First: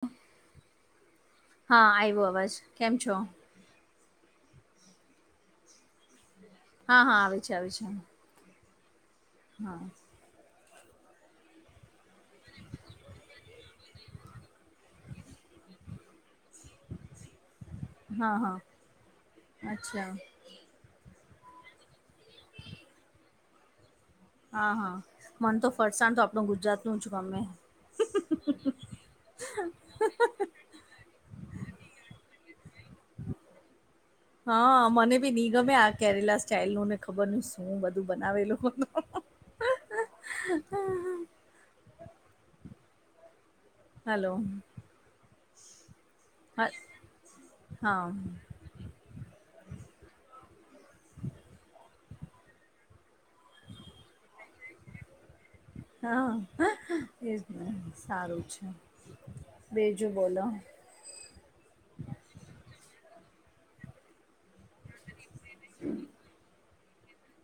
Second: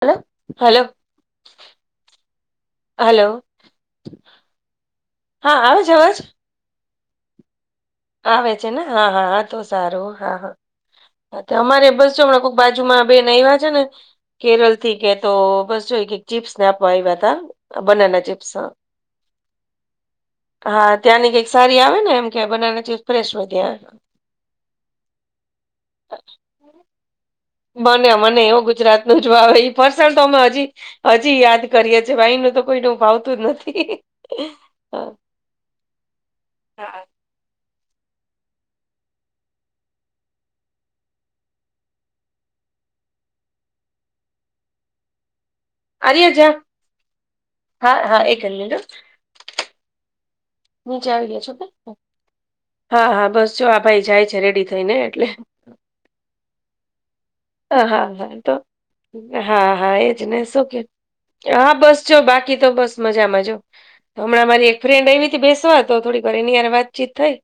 Hello hello. હા આઈવો અવાજ કેમ છો? હલો હા આવે છે અવાજ. હા હા આવે છે આવે છે. આવે છે ને હા હા તો સારું હા હા. હા અમારે બસ હમણાં કોઈક બાજુમાં બેને આયવા છે. ને- કેરલ થી કે તો બસ જો ક ચીપ્સ ને આપવા આયવા હતા. બનાના હા ચિપ્સ હ. હા અચ્છા હા ત્યાંની કંઈક સારી આવે ને એમ કે બનાના ચીપ્સ ફ્રેશ ત્યા. હા હા મન તો ફરસાણ તો આપણું ગુજરાત નું જ ગમે. મને મને એવો ગુજરાત નું જ ભાવે ફરસાણ તો અમે હજી- હજી યાદ કરીએ છીએ આઈ નું તો કોઈને ભાવતું જ નથી. હા મને બી ની ગમે આ કેરેલા સ્ટાઇલ નુંને ખબર ની શું? હું બધું બનાવેલું- હલો. આજેજ હા હા હા એક [unintelligible] નીચે આવી ગ્યા છો કે. હા હા બસ જો આ ભાઈ જાય છે રેડી થઈને એટલે. હા એજ હા હા હા, સારું તો છે હા હા બીજુ એજ ને બોલો. શું કે હા બસ જો બાકી તો બસ મજામાંજો હમણાં મારી એક. ફ્રેન્ડ આવી. તી બેસવા તો થોડી વાર એની હારે વાતચીત થઈ.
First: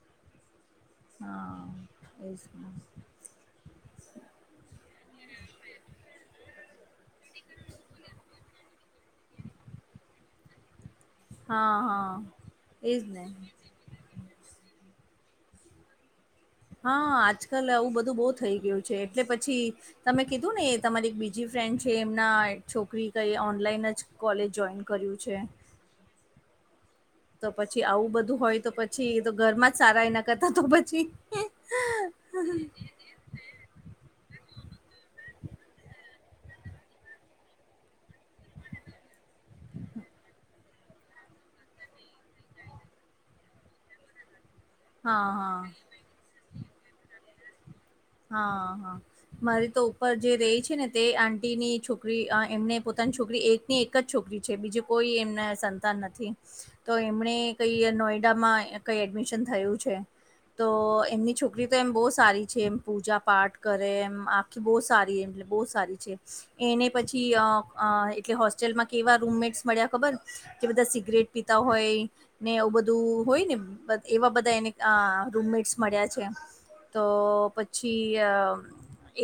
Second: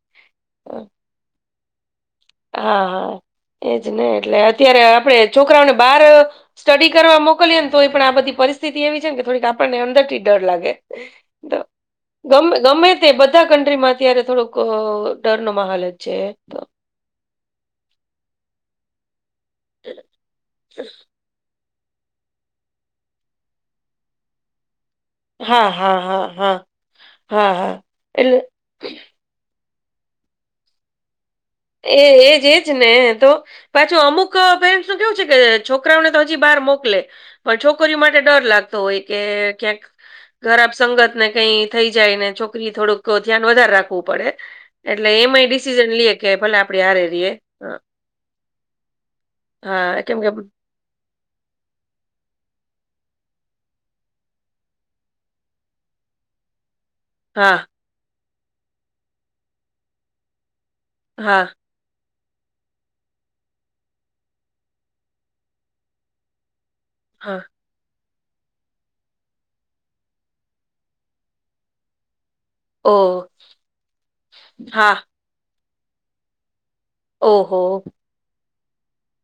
એસ હા હા [inaudible] એજ ને એટલે અત્યારે આપડે છોકરાઓને બહાર સ્ટડી કરવા મોકલીએ ને તો એ પણ આ બધી પરિસ્થિતિ એવી છે કે થોડીક આપણને અંદર થી ડર લાગે. તો હા હ. ગમે ગમે તે બધા કન્ટ્રીમાં અત્યારે થોડોક ડર નો માહોલ જ છે. હા આજકાલ આવું બધું બો થઈ ગયું છે, એટલે પછી તમે કીધું ને તમારી એક બીજી ફ્રેન્ડ છે, એમના છોકરી કઈ ઓનલાઈન જ કોલેજ જોઈન કર્યું છે હા હા હા હા. તો હા હા પછી આવું એટલે બધું હોય તો પછી તો ઘરમાં જ સારા એ ના કરતા તો પછી. એ એ એજ ને તો. પાછો અમુક પેરેન્ટસ નું કેવું છે કે છોકરાઓને તો હજી બહાર મોકલે. પણ છોકરીઓ માટે ડર લાગતો હોય કે ક્યાંક- ખરાબ સંગત ને કઈ થઈ જાય ને છોકરી થોડુંક ધ્યાન વધારે રાખવું પડે. એટલે હા એમાંય હા ડિસિઝન લીએે કે ભલે આપડે હારે રીએ હ હા હા મારી તો હા, ઉપર કેમ કે જે રેય છે, ને તે આટીની છોકરી અ એમને પોતાની છોકરી એકની એક જ છોકરી છે, બીજે કોઈ એમના સંતાન ન થી તો એમણે હા કઈ નોઈડામાં કઈ એડમિશન થયું છે, તો એમની હા છોકરી તો એમ બો સારી છે, એમ પૂજા પાઠ કરે એમ આખી બો સારી એમ બો સારી છે. એને પછી હા અ અ એટલે હોસ્ટેલમાં કેવા રૂમમેટ્સ મળ્યા ખબર કે બધા સિગરેટ પીતા હોય ને એ ઓ બધું હોય ને એવા બધા એને હા આ રૂમમેટ્સ મળ્યા છે. તો ઓહો પછી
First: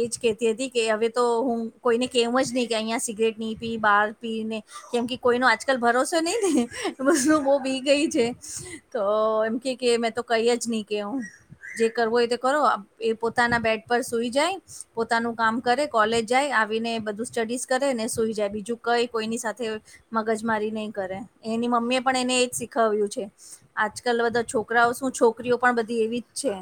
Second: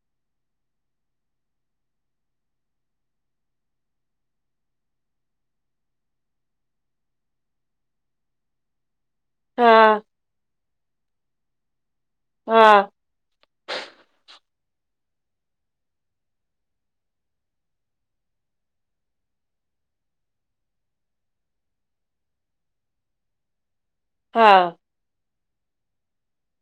એજ કેતી હતી કે હવે તો હું કોઈને કેવું જ નહી કે અહીંયા સિગરેટ ની પી બહાર પી ને કેમ કે કોઈનો આજકાલ ભરોસો નહી ને બસ બો બી ગઈ છે. તો એમ કે કે હા મેં તો કઈ જ નહી કે હું જે કરવું હોય તે કરો હા એ પો તાના બેડ પર સુઈ જાય પોતાનું કામ કરે કોલેજ જાય આવીને બધું સ્ટડીઝ કરે ને સુઈ જાય બીજું કઈ કોઈની સાથે મગજમારી નહી કરે એની મમ્મી એ પણ એને એજ શીખવ્યું છે. આજકાલ બધા હા છોકરાઓ શું છોકરીઓ પણ બધી એવી જ છે.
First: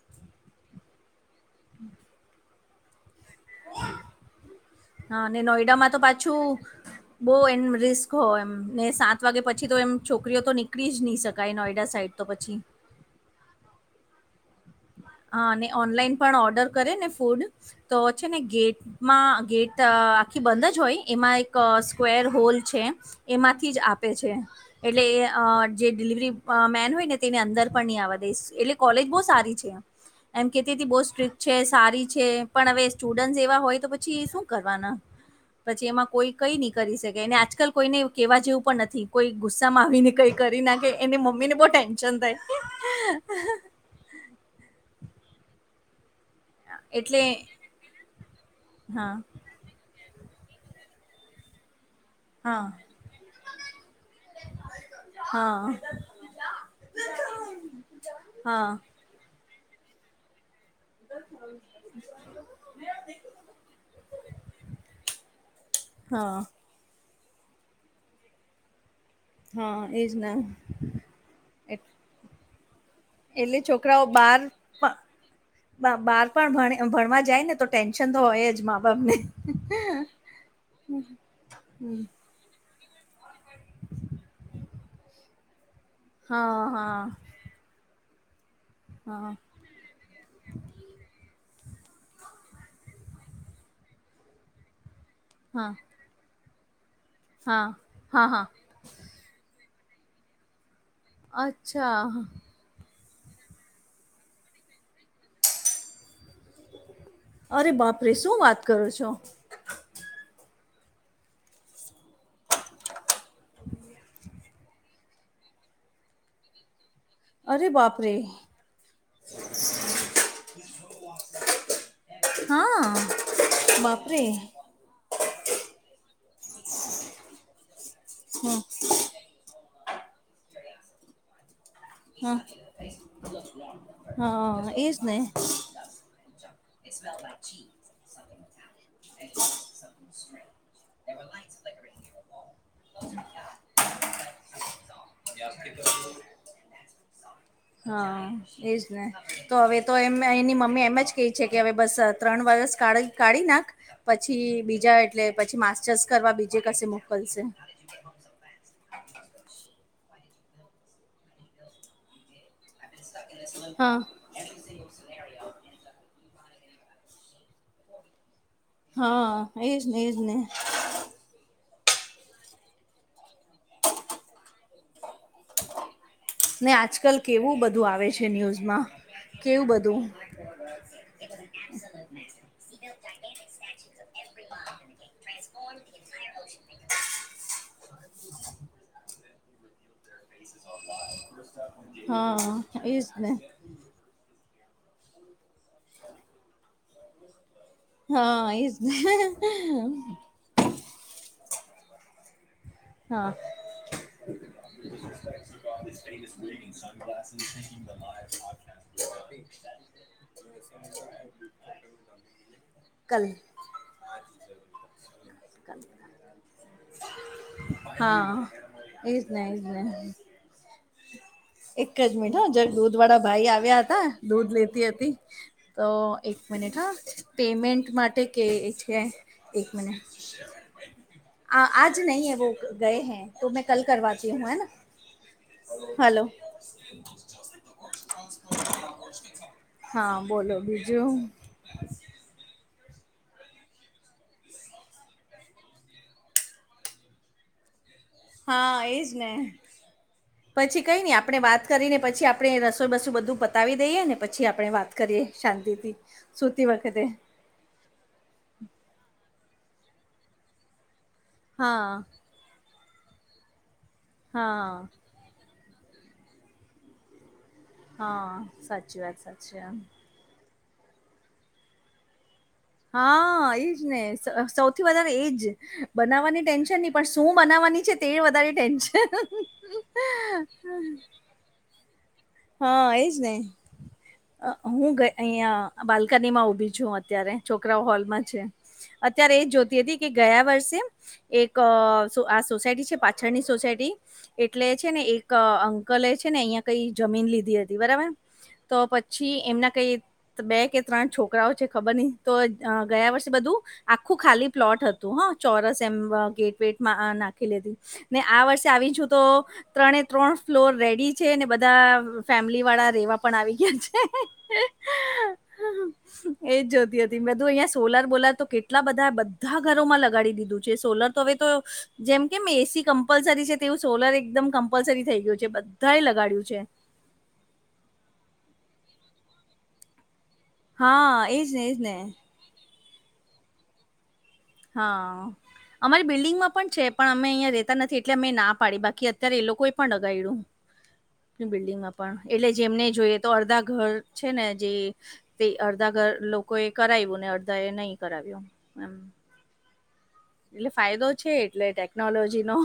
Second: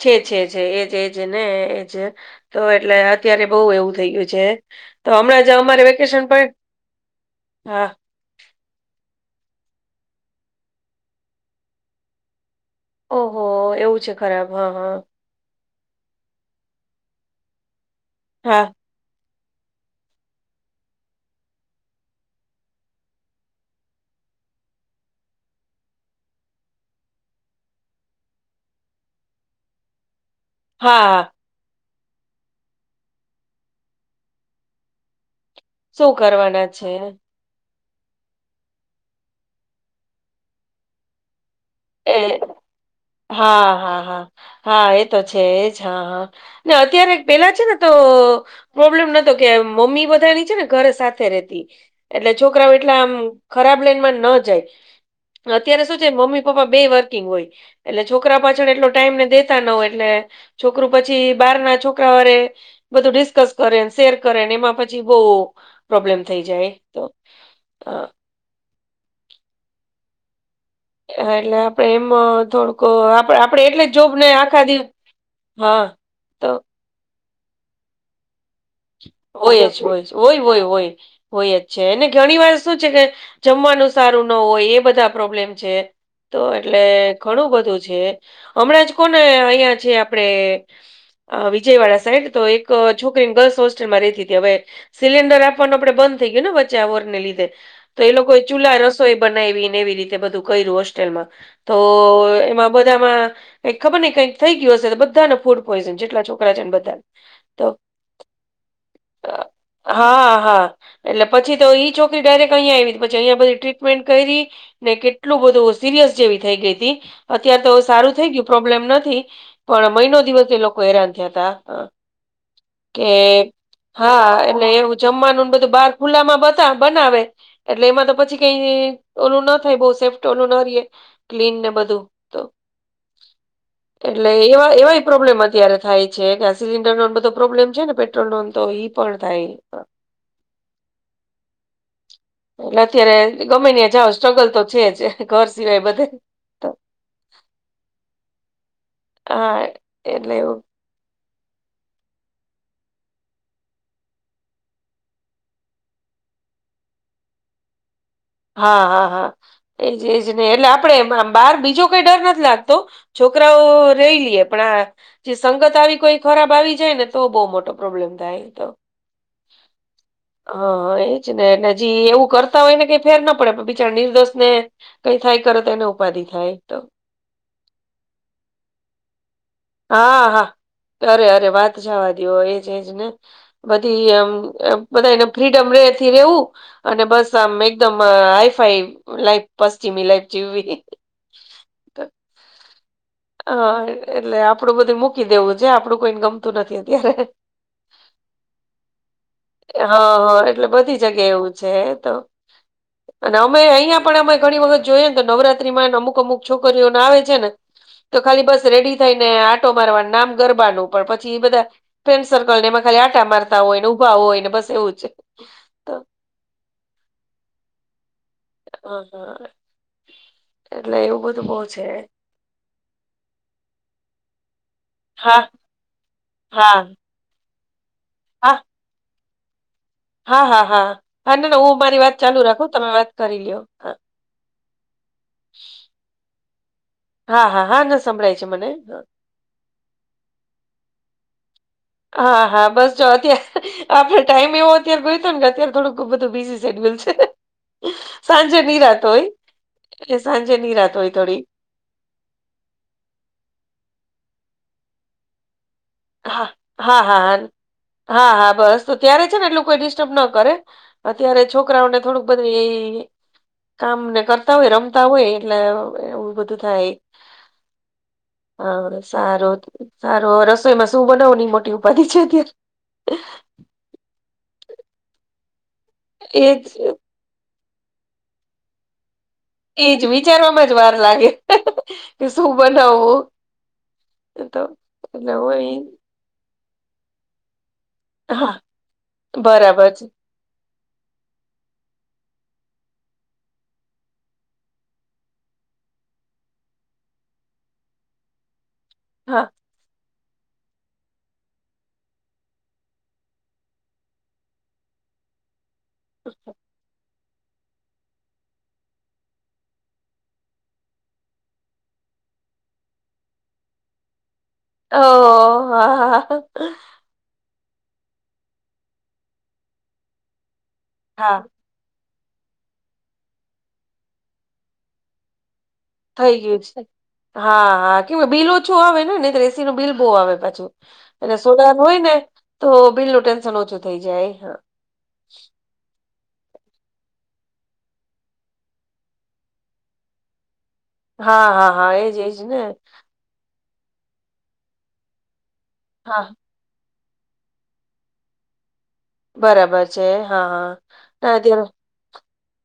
છે છે છે એજ એજ ને એજ તો એટલે અત્યારે બોવ એવું થઇ ગયું છે. તો હા ને હમણાં જ અમારે નોઈડામાં તો વેકેશન પણ પાછું બો એન હા રિસ ખો એમ ને સાત વાગે પછી તો એમ છોકરીઓ તો નીકળી જ ની શકાય નોયડા સાઈડ તો પછી ઓહો એવું છે, ખરાબ હા હા હા અને ઓનલાઈન પણ ઓર્ડર કરે ને ફૂડ તો છે, ને હા ગેટમાં ગે ટ આખી બંધ જ હોય એમાં એક સ્ક્વેર હોલ છે, એમાંથી જ આપે છે. એટલે એ અ જે ડિલિવરી મેન હોય ને તેને અંદર પણ ની આવહવા દેય એટલે કોલેજ બો સારી છે. એમ કેતીથી હા બૈ હા સ્ટ્રિક છે, સારી છે, પણ હવે સ્ટુડ એવા હોય તો પછી શું કરવાના પછી એમાં શું કોઈ કઈ કરવાના ની છે કરી શકે એ આજકાલ કોઈને કેવા જેવું પણ નથી કોઈ ગુસ્સામાં આવીને કઈ કરી નાખે એને મમ્મી ને બો એ ટેન્શન થાય હા હા હા. હા એ તો છે, એજ હા હા ને અત્યારે એટલે પેલા છે, ને તો પ્રોબ્લેમ હા નતો કે મમ્મી બધાની છે, ને ઘર સાથે રેતી એટલે હા છોકરાઓ એટલા આમ ખરાબ લઈનમાં ન હા જાય અત્યારે શું છે, મમ્મી પપ્પા બે વર્કિંગ હોય એટલે છોકરા હા પાછળ એટલો ટાઈમ ને દેતા ન હોય એટલે છોકરું પછી બારના છોકરા વરે બધું ડિસ્કસ કરે શેર કરેને એમાં પછી બો પ્રોબ્લેમ હા થઈ જાય તો આ હા એજ ના એમ એટલે આપડે એમ થોડુંક કો આપ આપડે એટલે છોકરાઓ જોબને બાર આખા દિવ હા તો એમ ભણવા જાય ને તો ટેન્શન તો હોય જ મા. બાપને હોય જ હોય હોય હોય હોય હોય જ છે એને ઘણી વાર શું છે કે. જમવાનું સારું ન હોય એ બધા પ્રોબ્લેમ છે તો હા એટલે હા ઘણું બધું છે. હમણાં જ કોને હા અહિયાં છે્ આપણે અ વિજય વાળા સાઈડ તો એક છોકરી ગર્લ્સ હોસ્ટેલમાં રેતી હતી હવે. સિલિન્ડર હા આપવાનું આપડ બંધ થઈ ગયું ને વચ્ચે વર ને લીધે તો એ હા હા લોકો હા ચૂલ્લા ર તોય બનાયવી ને એવી રીતે બધું કર્યું હોસ્ટેલમાં તો અચ્છા એમાં બધામાં કઈ ખબર નઈ કઈક થઈ ગય હશે [unintelligible] ધાને ફૂડ પોઈઝન જેટલા છોકરા છે, ને બધા તો [unintelligible] શું વાત કરો છો? હા હા હા એટલે પછી તો ઈ ચો ડાયરેક્ટ અહીંયા આયવી પછી અહીંયા પહી ટીરીકમેન્ટ કયરી ને કેટલું બધું સિરિયસ જેવી થઈ ગઈ તી અત્યાર અરે તો બાપરે સારું થઈ ગયું પ્રોબ્લેમ નથી. પણ મહિનો દિવસે એ લોકો હેરાન થયા તા. હા. બાપરે હા એટલે એવું જમવાનું બધું બાર ખુલ્લા માં બતા બનાવે. એટલે એમાં તો પછી કઈ હમ ઓલું ન થાય બઉ સેફ ઓલું ના રયે ક્લીન ને બધું. હા તો એટલે એવા હા ઇજ એવાય ને. પ્રોબ્લેમ અત્યારે થાય છે ગૈસ સિલિન્ડર નો બધો પ્રોબ્લેમ છે ને પેટ્રોલ નો તો ઈ પણ થાય. [unintelligible] એટલે અત્યારે ગમે ત્યાં જાઓ સ્ટ્રગલ તો છે જ ઘર સિવાય બધે. તો હા એજ ને તો હા હવે તો એમ એટલે એની એવું મમ્મી એમ જ. કે છે કે હવે બસ ત્રણ વર્ષ કાઢી કાઢી નાખ. પછી બીજા એટલે પછી માસ્ટર્સ કરવા બીજે કશે મોકલશે. હા હા હા એજ એજ ને એટલે આપડે એમ આમ. બાર બીજો કઈ ડર નથી લાગતો છોકરાઓ હા રહી લઈએ પણ આ જે સંગત આવી કોઈ. ખરાબ આવી જાય ને તો બહુ મોટો પ્રોબ્લેમ થાય તો. હા એજ ને એજ ને. હા એજને જી એવું કરતા હોય ને કે. ફેર ના પડે બીચાર નિર્દોષ ને કઈ થાય કરે તો એનો. ને આજકાલ કેવું બધું આવે છે ન્યૂઝમાં કેવું બધું. હા હા અરે અરે વાત જવા દયો એજ એજ ને. બધી એમ બધા એને ફ્રીડમ રેથી રેવું. અને બસ આમ એકદમ હાઈ ફાઈ લાઈફ પશ્ચિમી લાઈફ. જીવવી હા ઇજ ને. હા એટલે આપડું બધું મૂકી દેવું છે આપડું કોઈને ગમતું નથી અત્યારે હા એજ ને હા હા એટલે બધી જગ્યા એવું છે એતો. [unintelligible] હા અને અમે અહીંયા પણ અમે ઘણી વખત જોયએ ને તો નવરાત્રીમાં અમુક અમુક છોકરીઓને આવે છે ને. તો ખાલી બસ રેડી થઈ ને આટો મારવાનું નામ ગરબાનું પણ પછી ઇ બધા. ફ્રેન્ડ સર્કલ ને એમાં ખાલી કલ આટા મારતા હોય ને ઉભા હોયને બસ એવું છે. હા હા હા ઇજ હા ને ઇજ ને. એટલે એવું બધું બહુ છે એક જ મિનટ હ જરાક દૂધ વાળા ભાઈ આવ્યા હતા દૂધ લેતી હતી. હા તો એક મિનિટ હા પેમેન્ટ માટે કે હા છે એક મિનિટ. હા હા હા હા ના ના આ હું આજ મારી વાત નહી હૈ ચાલુ વો રાખું તમે ગયે વાત હૈ કરી તો લ્યો મેં કલ હા કરવાતી હું હેના! હલો. હા હા હા ના સંભળાય છે મને. હા બોલો બીજું. હા હા બસ જાઓ. આપડો ટાઈમ એવો અત્યારે ગોતો ને અત્યારે થોડુંક બધું બીઝી સેડ્યુલ છે. સાંજે હા નીરાત એજ ને હોય એ સાંજે પછી નીરાત કઈ નહી હોય આપણે થોડી. વાત કરીને પછી આપણે રસોઈ બસોય બધું પતાવી દઈએ ને પછી આપણે વાત કરીએ શાંતિથી. હા સુતી હા વખતે હા હા હા હા બસ તો ત્યારે છે ને એટલું કોઈ ડિસ્ટર્બ ન કરે. અત્યારે છોકરાઓને હા થોડુંક બધી કામ ને કરતા હોય, હા રમતા હોય એટલે એવું બધું થાય. હા હા સાચી વાત સારું સાચી વાત સારું રસોઈમાં શું બનાવવાની મોટી ઉપાધિ છે અત્યારે. હા એજ ને સો સૌથી વધારે એજ બનાવવાની એજ ટેન્શન નહી પણ શું બનાવવાની છે તે વધારે ટેન્શન. એજ વિચારવામાં જ વાર લાગે. કે શું હ એજ બનાવવું ને તો હું એટલે હોય અહીંયા બાલ. કની માં ઉભી છું અત્યારે છોકરાઓ હોલમાં છે હા અત્યારે એજ જોતી બરાબર હતી છે કે ગયા વર્ષે. એક અ આ સોસાયટી છે પાછળ ની સોસાયટી એટલે છે ને એક અંકલ એ છે ને અહિયાં કઈ જમીન લીધી હતી બરાબર તો પછી હા એમના કઈ બે કે ત્રણ છોકરાઓ છે ખબર ની તો ગયા વર્ષે બધું આખું ખાલી પ્લોટ હતું. હતું ચોરસ એમ ગેટ વેટ મા આમ નાખ નાખેલુ હતું ને આ વર્ષે આવી છું તો ત્રણે ત્રણ ફ્લોર રેડી છેને બધ બધા ફેમિલી વાળા રેવા પણ આવી ગયા છે. ઓ હા હા. ને બધું અહિયાં સોલર બોલાર તો કેટલા બધા બધા ઘરોમાં લગાડી દીધું છે સોલર તો હવે હા તો જેમ કેમ એસી કમ્પલસરી છે તેવું સોલર એકદમ કમ્પલસરી થઈ ગયું છે બધ થઈ ગયું છે. હા હા કે બિલ ઓછું આવે ને ને તો એસી નું બિલ બો આવે. હા એજ સોલાર એજ હોય ને તો બિલ નું ટેન્શન ઓછું થઈ જાય. હા હા. અમારી બિલ્ડિંગમાં પણ છે પણ અમે અહીંયા રહેેતા નથી એટલે અમે ના પાડી બાકી અત્યારે એ લોકોએ પણ લગાડ્યું. [inaudible] હા હા બિલ્ડિંગમાં એજ પણ એજ એટલે ને જેમને જોયે તો અર્ધા ઘર છે ને જે તે અર્ધા ઘર હા લોક કોઈ એ કરાવ્યું ને અડધા એ નય કરાવ્યું એમ. બરાબર છે. હા એટલે હા. ફાયદો છે ના એટલે અત્યારે ટેકનોલોજી નો.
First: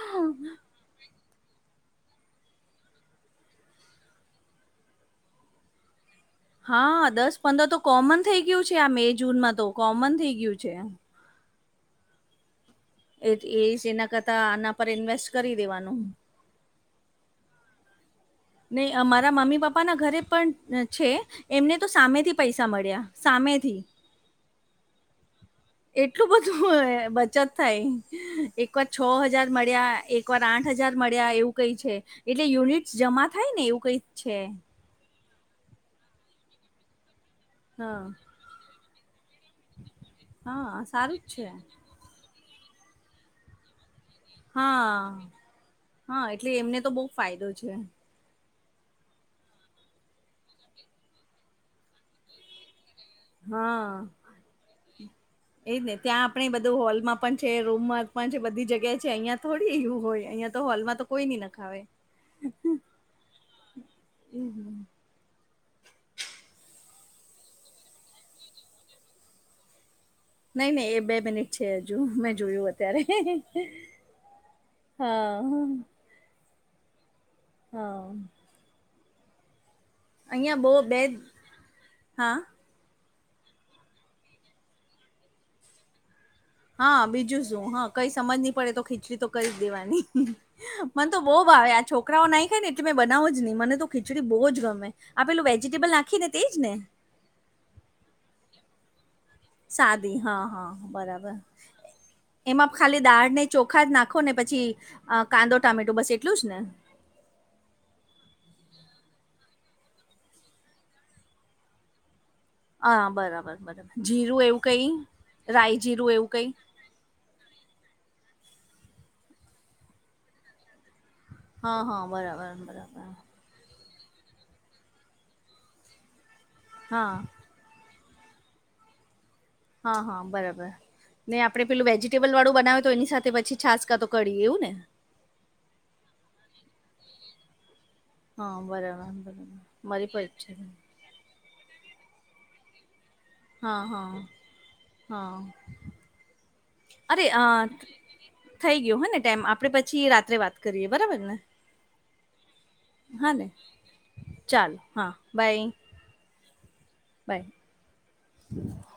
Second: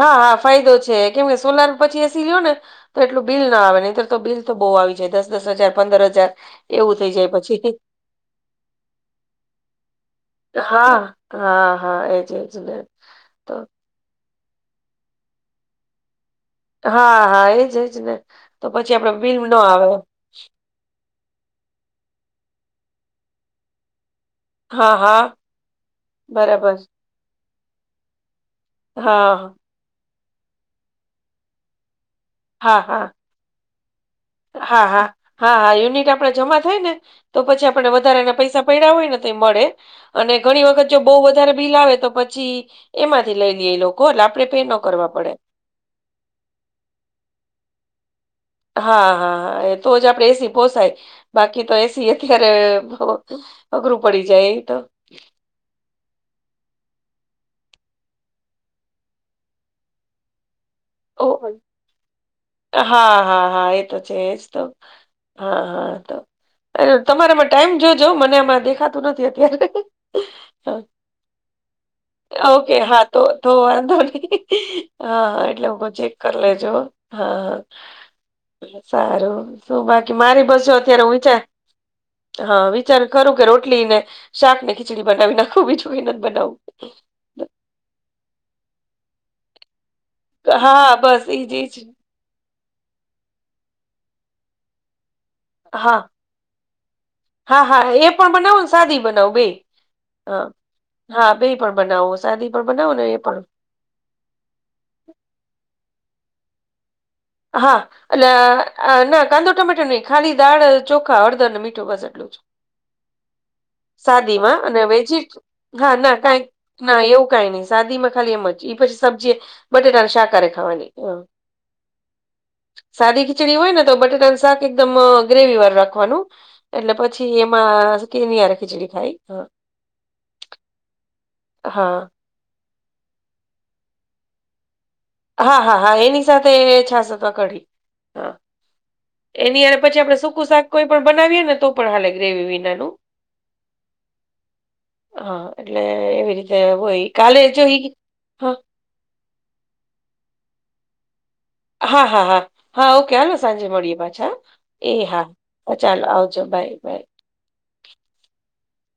હા હા ફાયદો છે કેમ કે સોલાર પછી એસી લ્યો ને તો એટલું બિલ ના આવે નહીતર તો બિલ તો બો આવી જાય દસ દસ હજાર, પંદર હજાર. એવું હા થઈ જાય દસ પછી પંદર તો કોમન થઇ ગયું છે. આ મે, જૂનમાં તો કોમન થઇ ગયું છે. હા હા હા એજ એજ ને. એ તો એ એના કરતા આના પર ઇન્વેસ્ટ કરી દેવાનું. હા હા એ જ એજ ને. તો ની પછી આપડે અમારા બિલ ન મમ્મી પપ્પા આવે ના ઘરે પણ. છે એમને તો સામેથી પૈસા મળ્યા, સામેથી. હા હા. એટલું બરાબર બધું બચત થાય એક વાર છ હજાર હા, મળ્યા એક એક વાર આઠ હજાર મળ્યા એવું કઈ છે એટલે હા, યુનિટ્સ હા, જમા થાય ને એવું કઈ છે. હા હા હા હા યુનિટ આપણેે જમા થાય ને તો પછી આપણે હા વધારે ના પૈસા પડ્યા હોય ને. એ મળે અને ઘણી હા વખત જો બો સારું જ છે વધારે બિલ આવે તો પછી એમાંથી લઈ લે એ લોકો. એટલે આપણે પે ન કરવા હા પડે. હા એટલે એમને તો બો ફાયદો છે. હા હા હા તો જ આપણેે એસી પોસાઈ. બાકી તો એસી અત્યારે અઘરું પડી જાય ઈ તો. એ જ ને ત્યાં આપણેે બધું હોલમાં પણ છે. રૂમ માં પણ છે બધી જગ્યાએ છે અહિયાં થોડી એવું હોય અહિયાં. તો હોલ માં તો. ઓ કોઈ નઈ નખાવે હા હા હા એ તો છે એજ તો. હા હા તમારા માં ટાઈમ જોજો મને આમાં દેખાતું નથી એટલે. નઈ નઈ એ બે મિનિટ છે હજુ મેં જોયું ઓકે અત્યારે હા તો થ વાંદો ની- હા એટલેવ- ચેક કરી લેજો હા હા સારું શું કરે? મારી અહિયાં બસો બહ બે અત્યારે હું વિચાર હા. ચલ ખરું કે રોટલી ને શાક ને ખીચડી બનાવી નાખું બીજું કય નથ બનાવું. હા બીજું શું. હા કઈ સમજ નય પડે તો ખીચડી તો કરી દેવાની. હા મને તો બસ બો એજ ભાવે એજ આ છોક છોકરાઓ નય ખાય ને એટલે મે બનાવુ જ નય. મને તો ખીચડી બો જ ગમે. આ પેલું વેજીિટેબલ હા નાખી ને તે જ ને. હા હા એ પણ બનાવુ ને સાદી બનાવું બે. સાદી હા હા હા બરાબર બે પણ બનાવો સાદી પણ એમાં બનાવો ખાલી એ દાળ પણ ને ચો ઓખાદ નાખો ને પછી કાંદો ટામેટો બસ એટલું જ ને. હા. એટલે ના કાંદો ટમેટર નઈ ખાલી દાળ ચોખા હળદર અને મીઠું બસ એટલું. હા બરાબર બરાબર જીરું સાદીમાં એવું અને કઈ વેજી રાય હા જીરું ના એવું કઈ. ના એવું કઈ નઈ. સાદીમાં ખાલી એમ જ પછી સબ્જી બટેટા ને શાકારે ખાવાની હ હો બરોબર. સાદી ખીચડી હોય ને તો બટાટાનું શાક એકદમ ગ્રેવી વારૂ રાખવાનું એટલે હા પછી- મા કેની હારે ખિચડી ખાઈહ- હ હ બરાબર ને આપડે પેલું હા વેજીિટેબ ટેબલ વાળું બનાવે તો એની સાથે પછી છાશ કા તો કડી એવું ને? હા હા હા એની સાથે છાસ અથવા કઢી. હા. એની હારે પછી મારી આપડે પર- સૂકું શાક કોઈ પણ બનાવીએ ને તો પણ હાલે ગ્રેવી વિનાનું. હા હા હા એટલે એવી રીતે- હોય કાલેજો ઈ હ- યો હ ને ટાઈમ આપડે પછી રાત્રે વાત કરીએ બરાબર ને- હા હા હા હા ઓકે હાલ સાંજે મળીએ પાછા- ચાલો એ બાય હા ચાલો આવજો બાય બાય- બાય [inaudible]